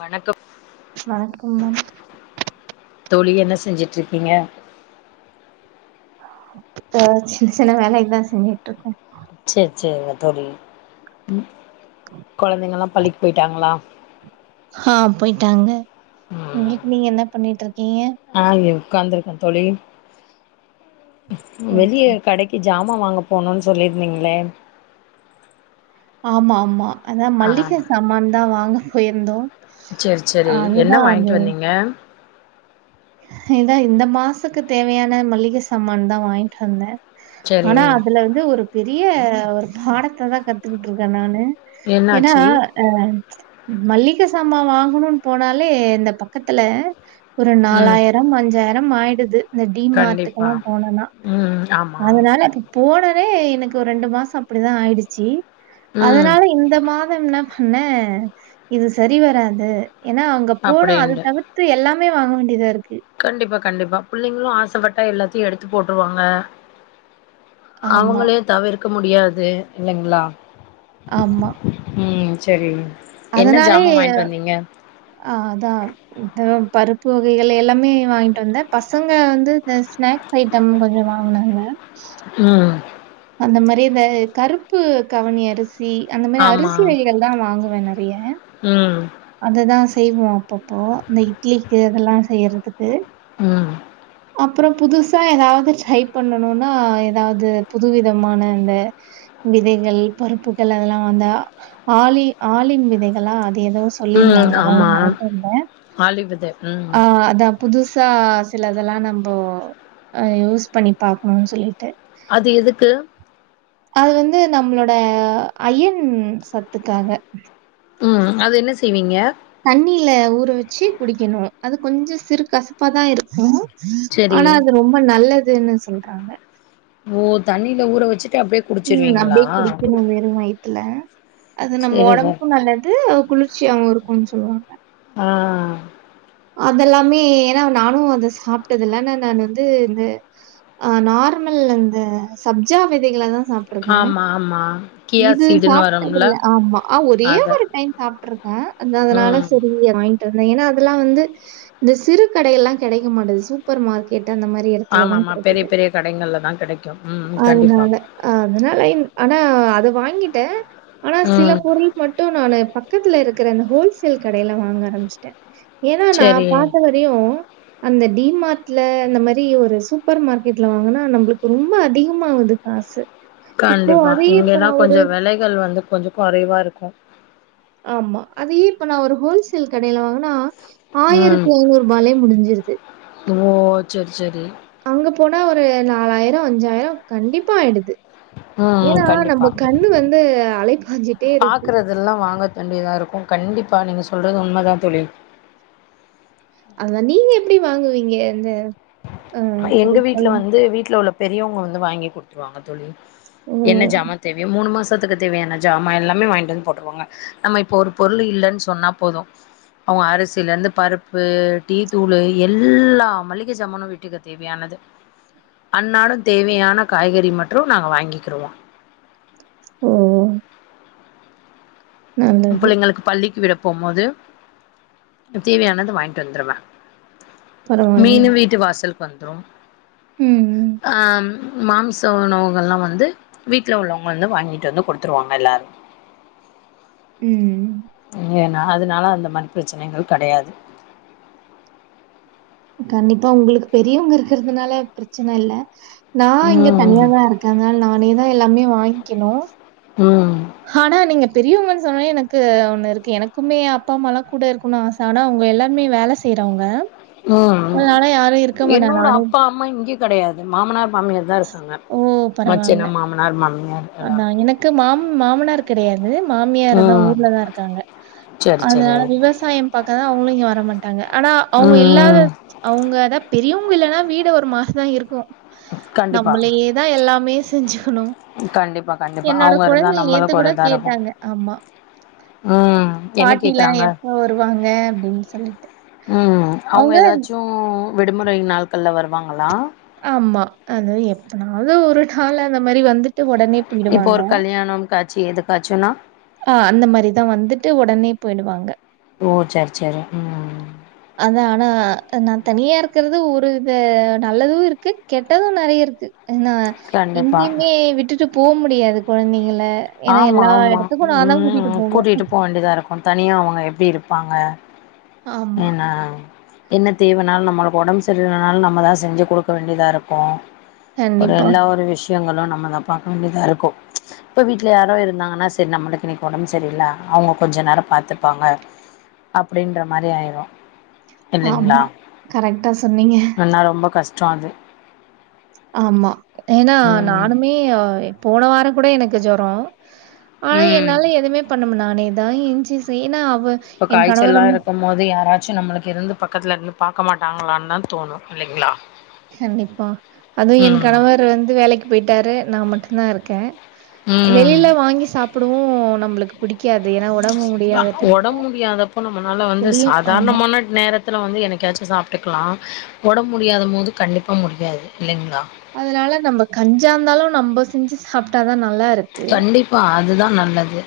வணக்கம் வணக்கம் மேம் தோழி என்ன செஞ்சுட்ருக்கீங்க இப்போ சின்ன சின்ன வேலைதா செஞ்சுட்ருக்கே சேர் சேரிங்க தோழி கொழந்தைங்ல்லா பள்ளிக்கு போயிட்டாங்ளா ஆ போயிட்டாங்க உங்ளுக்கு நீங்க என்ன பண்ணிட்டுருக்கீங்க நா இங்க உக்காந்துருக்கே தோழி வெளிய கடைக் கு ஜாமா வாங்க போணுன் சொல்லியிருந்திங்ளே ஆமா ஆமா அதா ஆ மளிக‌ சாமான் தா வாங்க போயிருந்தோ சேரி சேரி என்ன அதுதா வாங்கிட்டு வந்தீங்க ஏனா இந்த மாசக்கு தேவையான மளிக சாமான் தா வாங்கிட்டு வந்த சேரி ஆனா அதுல வந்து ஒரு பெரிய ஒரு பாடத்த தா கத்துக்கிட்ருக்க நானு ஏனா என்னாச்சு அ மளிக சாமா வாங்கணுன்னு போனாலே இந்த பக்கத்துல ஒரு ம் நாலாயிரம் அஞ்சாயிரம் ஆயிடுது இந்த டி கண்டிப்பா மார்ட்டுக்கெல்லா போனனா ம் ஆமா அதனால போனோனே எனக்கு ஒரு ரெண்டு மாசோ அப்படிதா ஆயிடுச்சு ம் அதனால இந்த மா தம் என்ன பண்ண இது சரி வராது ஏனா அங்க போன அது அப்டின்டு தவிர்த் எல்லாமே வாங்க வேண்டியதா இருக்கு கண்டிப்பா கண்டிப்பா புள்ளைங்களு ஆசப்பட்ட எல்லாத்தையு எடுத்து போட்ருவாங்க ஆமா, அவுங்களயு தவிர்க்க முடியாது இல்லைங்ளா ஆமா ம் சரி என்ன அதனாலே ஜாமா வாங்கிட்டு வந்தீங்க அ அதா இந்த பருப்பு வகைகள் எல்லாமே வாங்கிட்டு வந்த பசங்க வந்து இந்த ஸ்நாக்ஸ் ஐட்டம் கொஞ்சோ வாங்னாங்க ம் அந்த மாரி இந்த கருப்பு கவுனி அரி சி அந்த மாரி ஆமா அரிசி வகைகள் தா வாங்குவ நறைய ம் அது தா செய்வோ அப்பப்போ இந்த இட்லிக்கு அதெல்லா செய்யறதுக்கு ம் அப்புறோ புதுசா ஏதாவது ட்ரை பண்ணணுன்னா ஏதாவது புதுவிதமான இந்த விதைகள் பருப்புகள் அதெல்லா வந்தா ஆலி ஆலிப் விதைகளா அது ஏதோ ம் சொல்லிருந்தாங்க அதுவு ஆமா வாங்கிட்டு வந்த ஆலிவ் வித ம் அ அதா புதுசா சிலதெல்லா நம்போ அ யூஸ் பண்ணி பாக்கணுன் சொல்லிட்டு அது எதுக்கு அது வந்து நம்மளோட அயன் சத்துக்காக ம் அது என்ன செய்வீங்க தண்ணியில ஊற வச்சு குடிக்குணு அது கொஞ்சோ சிறு கசப்பாதா இருக்கு சரி ஆனா அது ரொம்ப நல்லதுன்னு சொல்றாங்க ஓ தண்ணியில ஊற வச்சுட்டு அப்டே ம் அப்டே குடிக்கணு வெறு வயத்துல அது நம்ம சரி ச ஒடம்புக்கு நல்லது குளிர் ச்சியாவு இருக்குன் சொல்வாங்க ஆ அதெல்லாமே ஏனா நானு அத சாப்டாதில்ல ந ந நான் வந்து இந்த அ நார்மல் அந்த சப்ஜா விதைகளதா ஆமா ஆமா கி இது சாப்ட்டதில்ல ஆமா அ ஒரே அத ஒரு டைம் சாப்ட்ருக்க அந்த அதனால ம் சரி வாங்கி ட்டு வந்த ஏனா அதல்லா வந்து இந்த சிறு கடையெல்லா கெடைக்க மாட்டேங்குது சூப் சூப்பர் மார்க்கெட்டு அந்த மாரி ஆமா எடத்துலதா ஆமா பெரிய கெடைக்குது பெரிய கடைங்கள்ல தா கெடைக்கு ம் கண்டிப்பா அதனால அ அதனால என் ஆனா அத வாங்கிட்ட ஆனா சில ம் பொருள் மட்டு நானு பக்கத்துல இருக்கற அந்த ஹோல்சேல் கடையில வாங்க ஆரம்பிச்சட்ட ஏனா நா சரி பா‌த்த வ ரையு அந்த டி மார்ட்ல இந்த மாரி ஒரு சூப்பர் மார்க்கெட்ல வாங்கன நம்மளுக்கு ரொம்ப அதிகமாகுது காசு இப்போ கண்டிப்பா அதையே இப்ப இங்கன்னா நான் ஒரு கொஞ்ச வெலைகள் வந்து கொஞ்சோ கொறைவா இருக்கு ஆமா அதயே இப்ப நா ஒரு ஹோல்சேல் கடைல வாங்கனா ம் ஆயிரத்தி ஐநூறு ரூபாலே முடிஞ்சிருது ஓ செரி செரி அங்க போனா ஒரு நாலாயிரோ அஞ்சாயிரோ கண்டிப்பா ஆயிடுது ம் ஏன்னா கண்டிப்பா நம்ம கண்ணு வந்து அலைப்பாஞ்சிட்டே இருக்கு அதெல்லா வாங்க தண்டி தா இருக்கு கண்டிப்பா நீங்க சொல்றது உண்ம தா தோழி அதா நீங்க எப்டி வாங்குவீங்க அந்த எங்க வீட்ல வந்து வீட்ல உள்ள பெரியவங்க வந்து வாங்கி குடுத்துருவாங்க தோழி ஓ! என்ன ஜாமன் தேவையோ மூணு மாசத்துக்கு தேவையான ஜாமான் எல்லாமே வாங்கிட்டு வந்து போட்டுருவாங்க நம்ம இப்ப ஒரு பொருள் இல்லன்னு சொன்னா போது அவங்க அரிசியில இருந்து பருப்பு டீ தூள் எல்லா மளிக சமானு வீட்டுக்கு தேவையானது அன்னாடு தேவையான காய்கறி மட்ரு நாங்க வாங்கிக்கிருவோ ஓ நல்லது. புள்ளைங்களுக்கு பள்ளிக்கு விட போம் போது தேவையானது வாங்கிட்டு வந்துருவே பரவாயில்லையே. மீனு வீட்டு வாசலுக்கு வந்துரும் ம் ம் ஆ மாமிச உணவுகள்லா வந்து வீட்டில் உள்ளவங்க வந்து வாங்கிட்டு வந்து குடுத்துருவாங்க எல்லோரு ம் ஏன்னா அதனால அந்த மாரி பிரச்சனைகள் கெடையாது கண்டிப்பா உங்களுக்கு பெரியவங்க இருக்கறதுனால பிரச்சனை இல்ல நா இங்க ம் தனியாதா இருக் கேங்க நானேதா எல்லாமே வாங்கிகணு ம் ஆனா நீங்க பெரியவங்கன்னு சொன்னே எனக்கு ஒண்ணு இருக்கு எனக்குமே அப்பா அம்மலா கூட இருக்குனு ஆசை தா ஆனா அவங்க எல்லாருமே வேல செய்யறவங்க ம் அதனலா யாரு இருக்க மாட்டா என்னோட நானே அப்பா அம்மா இங்க கெடையாது மாமனார் மாமியர் தா இருக் ஓ பரவாயில்ல மாமியார் எல்லாரு அதா எனக்கு மாம் மாமனார் கெடையாது மாமியார் தா ஊர்ல தா இருக்காங்க செரி அதனால செரிங் விவசாயம் பாக்கதா அவங்களு இங்க வரமாட்டாங்க ஆனா அவ்ங்க இல்லாத ம் ம் அவங்கதா பெரியவங்க இல்லன்னா வீடு ஒரு மாரிதா இருக்கு கண்டிப்பா நம்மளே தா எல்லாமே செஞ்சுக்கணு கண்டிப்பா கண்டிப்பா அவங்க இருந்தா நம்மளுக்கு ஒரு கூட இதா இருக்கு கேட்டாங்க. ஆமா. ம் என்ன பாட்டிலாம் கேக்கறாங்க எப்போ வருவாங்க? அப்படின்னு சொல்லிட்டு. ம் அவங்க ஏதாச்சு ஓ விடுமுறை நாள்கள்ல வருவாங்களா ஆமா அது எப்பனாவது ஒரு நாள் அந்த மாரி வந்துட்டு உடனே இப்ப போயிடுவாங்க. ஒரு கல்யாணம் காட்சி எதுக் காட்சுனா ஆ அந்த மாரிதா வந்துட்டு உடனே போயிடுவாங்க ஓ சரி சரி ம் அதா ஆனா நா தனியா இருக்கறது ஒரு இத நல்லது இருக்கு கெட்டது நெறைய இருக்கு ஏன்னா கண்டிப்பா எங்கேயுமே விட்டுட்டு போ முடியாது கொழந்தைங்கள ஆமா ஆமா ம் கூட்டிட்டு போ வேண்டியிதா இருக்கு தனியா அவங்க எப்டி இருப்பாங்க ஆமா. என்ன என்ன தேவைனாலு நம்மளுக்கு ஒடம்பு சரியனாலு நம்ம தா செஞ்சு குடுக்க வேண்டியதா இருக்கு ஒரு கண்டிப்பா. எல்லா ஒரு விஷயங்களு நம்மதா பாக்க வேண்டியதா இருக்கு இப்ப வீட்ல யாரோ இருந்தாங்கன்னா சரி நம்மளுக்கு இன்னைக்கு ஒடம்பு சரி இல்ல அவங்க கொஞ்ச நேர பாத்துப்பாங்க அப்டின்ற மாரி ஆயிரு இல்லைங்களா ஆமா. கரெக்ட்டா சொன்னீங்க. ஏன்னா ரொம்ப கஷ்ட அது ஆமா ஏன்னா ம் நானுமே போன வார கூட எனக்கு ஜொரோ ஆனா ம் என்னால எதுவுமே பண்ண முடில ஆனா எதானு எஞ்ஜி செய்ன அவ இப்ப என் காய்ச்சல்லா கணவரும் இருக்கும் போது யாராச்சு நம்மளுக்கு இருந்து பக்கத்துல இருந்து பாக்க மாட்டாங்களான்னு தா தோணு இல்லைங்களா கண்டிப்பா அதுவு என் ம் கணவர் வந்து வேலைக்கு போயிட்டாரு நா மட்டுந்தா இருக்கே ம் வெளியில வாங்கி சாப்படவு நம்மளுக்கு புடிக்காது ஏன்னா ஒ ஒடம்பு முடியாதப்போ நம்மனால வந்து வெளியும் ஆமா. சாதாரணமான நேரத்தில வந்து எனக்காச்சு சாப்ட்டுக்கலா ஒடம்பு முடியாத போது கண்டிப்பா முடியாது இல்லைங்களா அதனால நம்ம கஞ்சா இருந்தாலு நம்ப செஞ்சு சாப்ட்டாதா நல்லா இரு கண்டிப்பா அதுதா நல்லது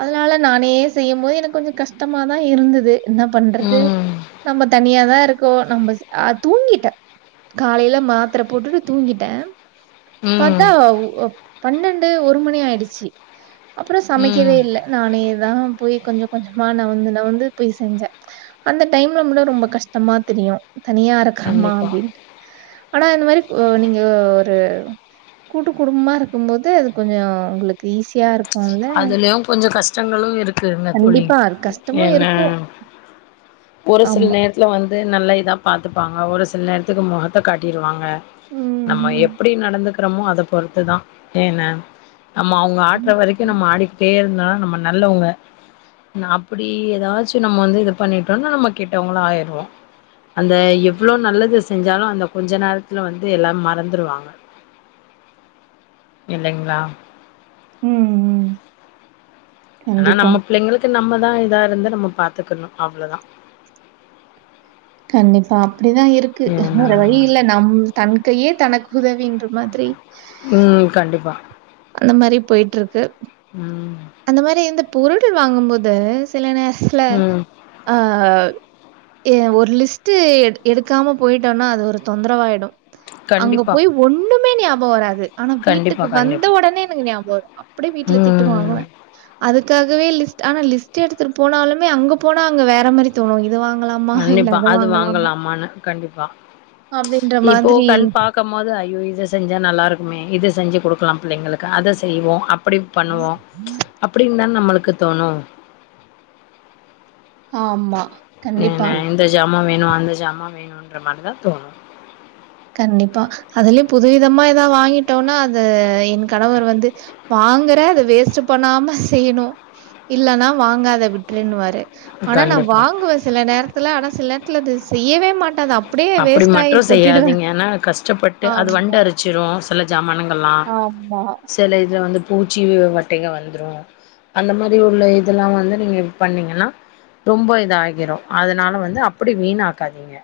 அதனால நானே செய்யும் போது எனக்கு கொஞ்ச கஷ்டமாதா இருந்தது என்ன பண்றது ம் நம்ம தனியாதா இருக்கோ நம்மஸ் அ தூங்கிட்டே காலையில மாத்திர போட்டுட்டு தூங்கிட்டே பாத்தா ம் பன்னெண்டு ஒரு மணி ஆயிடுச்சு அப்பற சமைக் [unintelligible] ம் இல்ல நானேதா போய் கொஞ்ச கொஞ்சமா நவுந்து நவுந்து போய் செஞ்சே அந்த டைம்ல முட்டு ரொம்ப கஷ்டமா தெரியு தனியா இருறக்கறமா கண்டிப்பா அப்படின்ட்டு ஆனா இந்த மாரி ஒ நீங்க ஒ ஒரு கூட்டு குடும்பமா இருக்கும்போது அது கொஞ்ச உங்களுக்கு ஈஸியா இருக் அதுலயு கொஞ்ச கஷ்டங்களு இருக் கு இருந்த தோழி கண்டிப்பா. அது கஷ்டமும் என்ன இருக்கும். ஒரு சில ஆமா. நேரத் துல வந்து நல்லா இதா பாத்துப்பாங்க ஒரு சில நேரத்துக்கு மொகத்த காட்டிருவாங்க ம், நம்ம ம். எப்படி நடந்துக்கிறமோ அத பொறுத்துதா ஏன நம்ம அவங்க ஆட்ற வரைக்கு நம்ம ஆடிக்கிட்டே இருந்தா நம்ம நல்லவங்க நா அப்படி ஏதாச்சு நம்ம வந்து இது பண்ணிட்டோம்னா நம்ம கெட்டவங்களா ஆயிருவோ அந்த எவ்வளோ நல்லது செஞ்சாலு அந்த கொஞ்ச நேரத்துல வந்து எல்லா மறந்துருவாங்க இல்லைங்களா ம் ம் ஆனா கண்டிப்பா. நம்ம பிள்ளைங்களுக்கு நம்மதா இதா இருந்து நம்ம பாத்துக்கணு அவ்ளதா கண்டிப்பா அப்படிதா இருக்கு ஏன்னா வேற வழி இல்ல நம் தன் கையே தனக்குதவின்ற மாரி ம் கண்டிப்பா அது மாரி போயிட்ருக்கு ம் அந்த மாரி இந்த பொருட்கள் வாங்கும்போது சில நேரத்துல ம் ஆ ஏ ஒரு லிஸ்ட்டு எடு எடுக்காம போயிட்டோம்னா அது ஒரு தொந்தரவாயிடு அங்க கண்டிப்பா போய் ஒண்ணுமே ஞாபக வராது ஆனா கண்டிப்பா வீட்டுக்கு வந்த கண்டிப்பா ஒடனே எனக்கு ஞாபக வரு அப்படியே வீட்ல திட்டு ம் வாங்குவே அதுக்காகவே லிஸ்ட் ஆனா லிஸ்ட்டு எடுத்துட்டு போனாலுமே அங்க போனா அங்க வேற மாரி தோணு இது வாங்கலாமா இல்ல கண்டிப்பா அத அது வாங்கலாமா வாங்கலாமான்னு கண்டிப்பா அப்படின்ற மாதிரி த்த மோது ஐயோ இத செஞ்சா நல்லாருக்குமே இத செஞ்சு குடுக்கலாம் பிள்ளைங்களுக்கு அத செய்வோ அப்புடி பண்ணுவோ அப்புடின் தன் நம்மளுக்கு தோணு ஆம்மா ஏன இந்த ஜாமா வேணு அந்த ஜாமா வேணுன்ற மாரி தா தோணு கண்டிப்பா அதுலே புதுவிதமா எதாவ் வாங்கிட்டோன்னா அத என் கணவர் வந்து வாங்குற அத வேஸ்ட்டு பண்ணாம செய்ணு இல்லன்னா வாங்காத விட்டுருனுவாரு ஆனா நா கண்டிப்பா வாங்குவ சில நேரத்துல ஆனா சில் நேரத்துல அது செய்யவே மாட்ட அத அப் அப்டி மட்ரு செய்யாதீங்க ஏன்னா கஷ் க்ஷப்பட்டு அது வண்டு ஆமா, அரிச்சிரு சில ஜாமானுங்கல்லா ஆமா. செல இது வந்து பூச்சி வட்டைங்க வந்துரு அந்த மாரி உள்ள இதெல்லா வந்து நீங்க பண்ணீங்கன்னா ரொம்ப இதாஆகிரு அதனால வந்து அப்புடி வீணாக்காதீங்க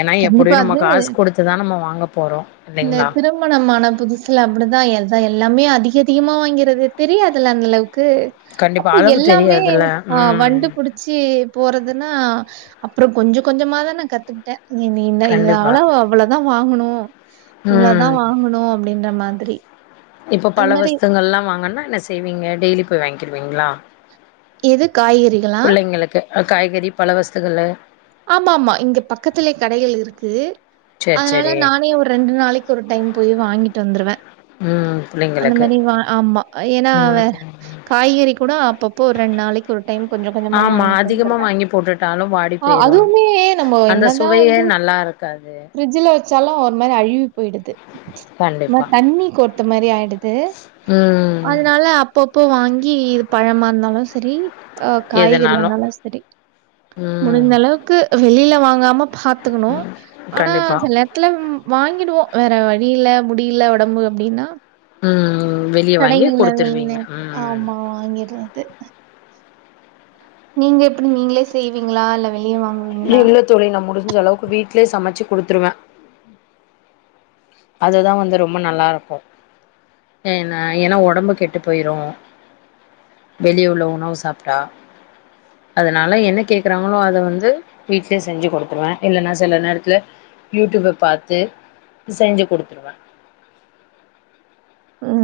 என்னா கண்டிப்பா எப்புடியு நம்ம காஸ் குடுத்துதா நம்ம வாங்க போறோ இல்லைங்களா நேத் இரவு மணமான புதுசுல அப்புடிதா எத எல்லாமே அதிக அதிகமா வாங்கிறது தெரியாதல அந்தளவுக்கு கண்டிப்பா அப்ப அளவு எல்லாமே தெரியாதுல்ல அ ம் வண்டுபுடி ச்சு போறதுன்னா அப்பற கொஞ்சொ கொஞ்சொமாதா நா கத்துக்கிட்டே நீ நீந்த கண்டிப்பா இதலா அவ்வளதா வாங்குணு இவ்ளதா ம் வாங்குணு அப்டின்ற மாதிரி இப்போ அது பல மாரி வஸ்தங்கள்லா வாங்கன்னா ன்ன செய்வீங்க டெய்லி போய் வாங்கிருவீங்களா எது காய்கறிகளா? புள்ளைங்குளுக்கு அ காய்கறி பல வஸ்துகளு ஆம்மா ஆம்மா இங்க பக்கத்துலே கடைகள் இருக்கு சேரி அதனால சேரி நானே ஒரு ரெண்டு நாளை க் ஒரு டைம் போயி வாங்கிட்டு வந்துருவ ம் அந்த புள்ளைங்களுக்கு மெரி வா ஆம்மா என்னா வேற ம் காய்கறி கூட அப்பப்போ ஒரு ரெண் நாளைக்கு ஒரு டைம் கொஞ்சொ கொஞ்சொமா வாங்கி வந்துருவ தாலும் வாடி அ போயிரு அதுமே நம்ம அந்த என்னதா சுவையே வந்து நல்லா இருக்காது ஃப்ரிட்ஜுல வச்சாலு ஒரு மாரி அழுவி பொய்டுது ஒரு மா கண்டிப்பா தண்ணி கோர்த்த மாரி ஆய்டுது ம் அது னால அப்பப்போ வாங்கி இது பழமார்ந்தாலு செரி அ எதுனாலு காய்கறிஆனாலு செரி ம் முடிந்தளவுக்கு வெளில வாங்காம பாத்துக்குணு ஆனா கண்டிப்பா சில நேர்த் த்துல வாங்கிடுவோ வேற வழி இல்ல முடியல ஒடம்பு அப்டின்னா ம் வெளிய வாங்கி கடைக்கிள்ல இல்ல குடுத்துருவீங்க ம் ஆம்மா வாங்கிறத்து நீங்க எப்புடி நீங்ளே செய்வீங்ளா ல்ல வெளிய வாங் இல்ல தோழி நா முடிஞ்ச அளவுக்கு வீட்லே சமைச்சு குடுத்துருவெ அததா வந்து ரொம்ப நல்லாருக்கு ஏன்னா என்னா ஒடம்பு கெட்டு போய்ரு வெளிய உள்ள உணவு சாப்ட்டா அதனால என்ன கேக்குறாங்களோ அத வந்து வீட்லே செஞ்சு குடுத்துருவ இல்லன்னா சில நேரத்தல யூடியூப பாத்து செஞ்சு குடுத்துருவ ம்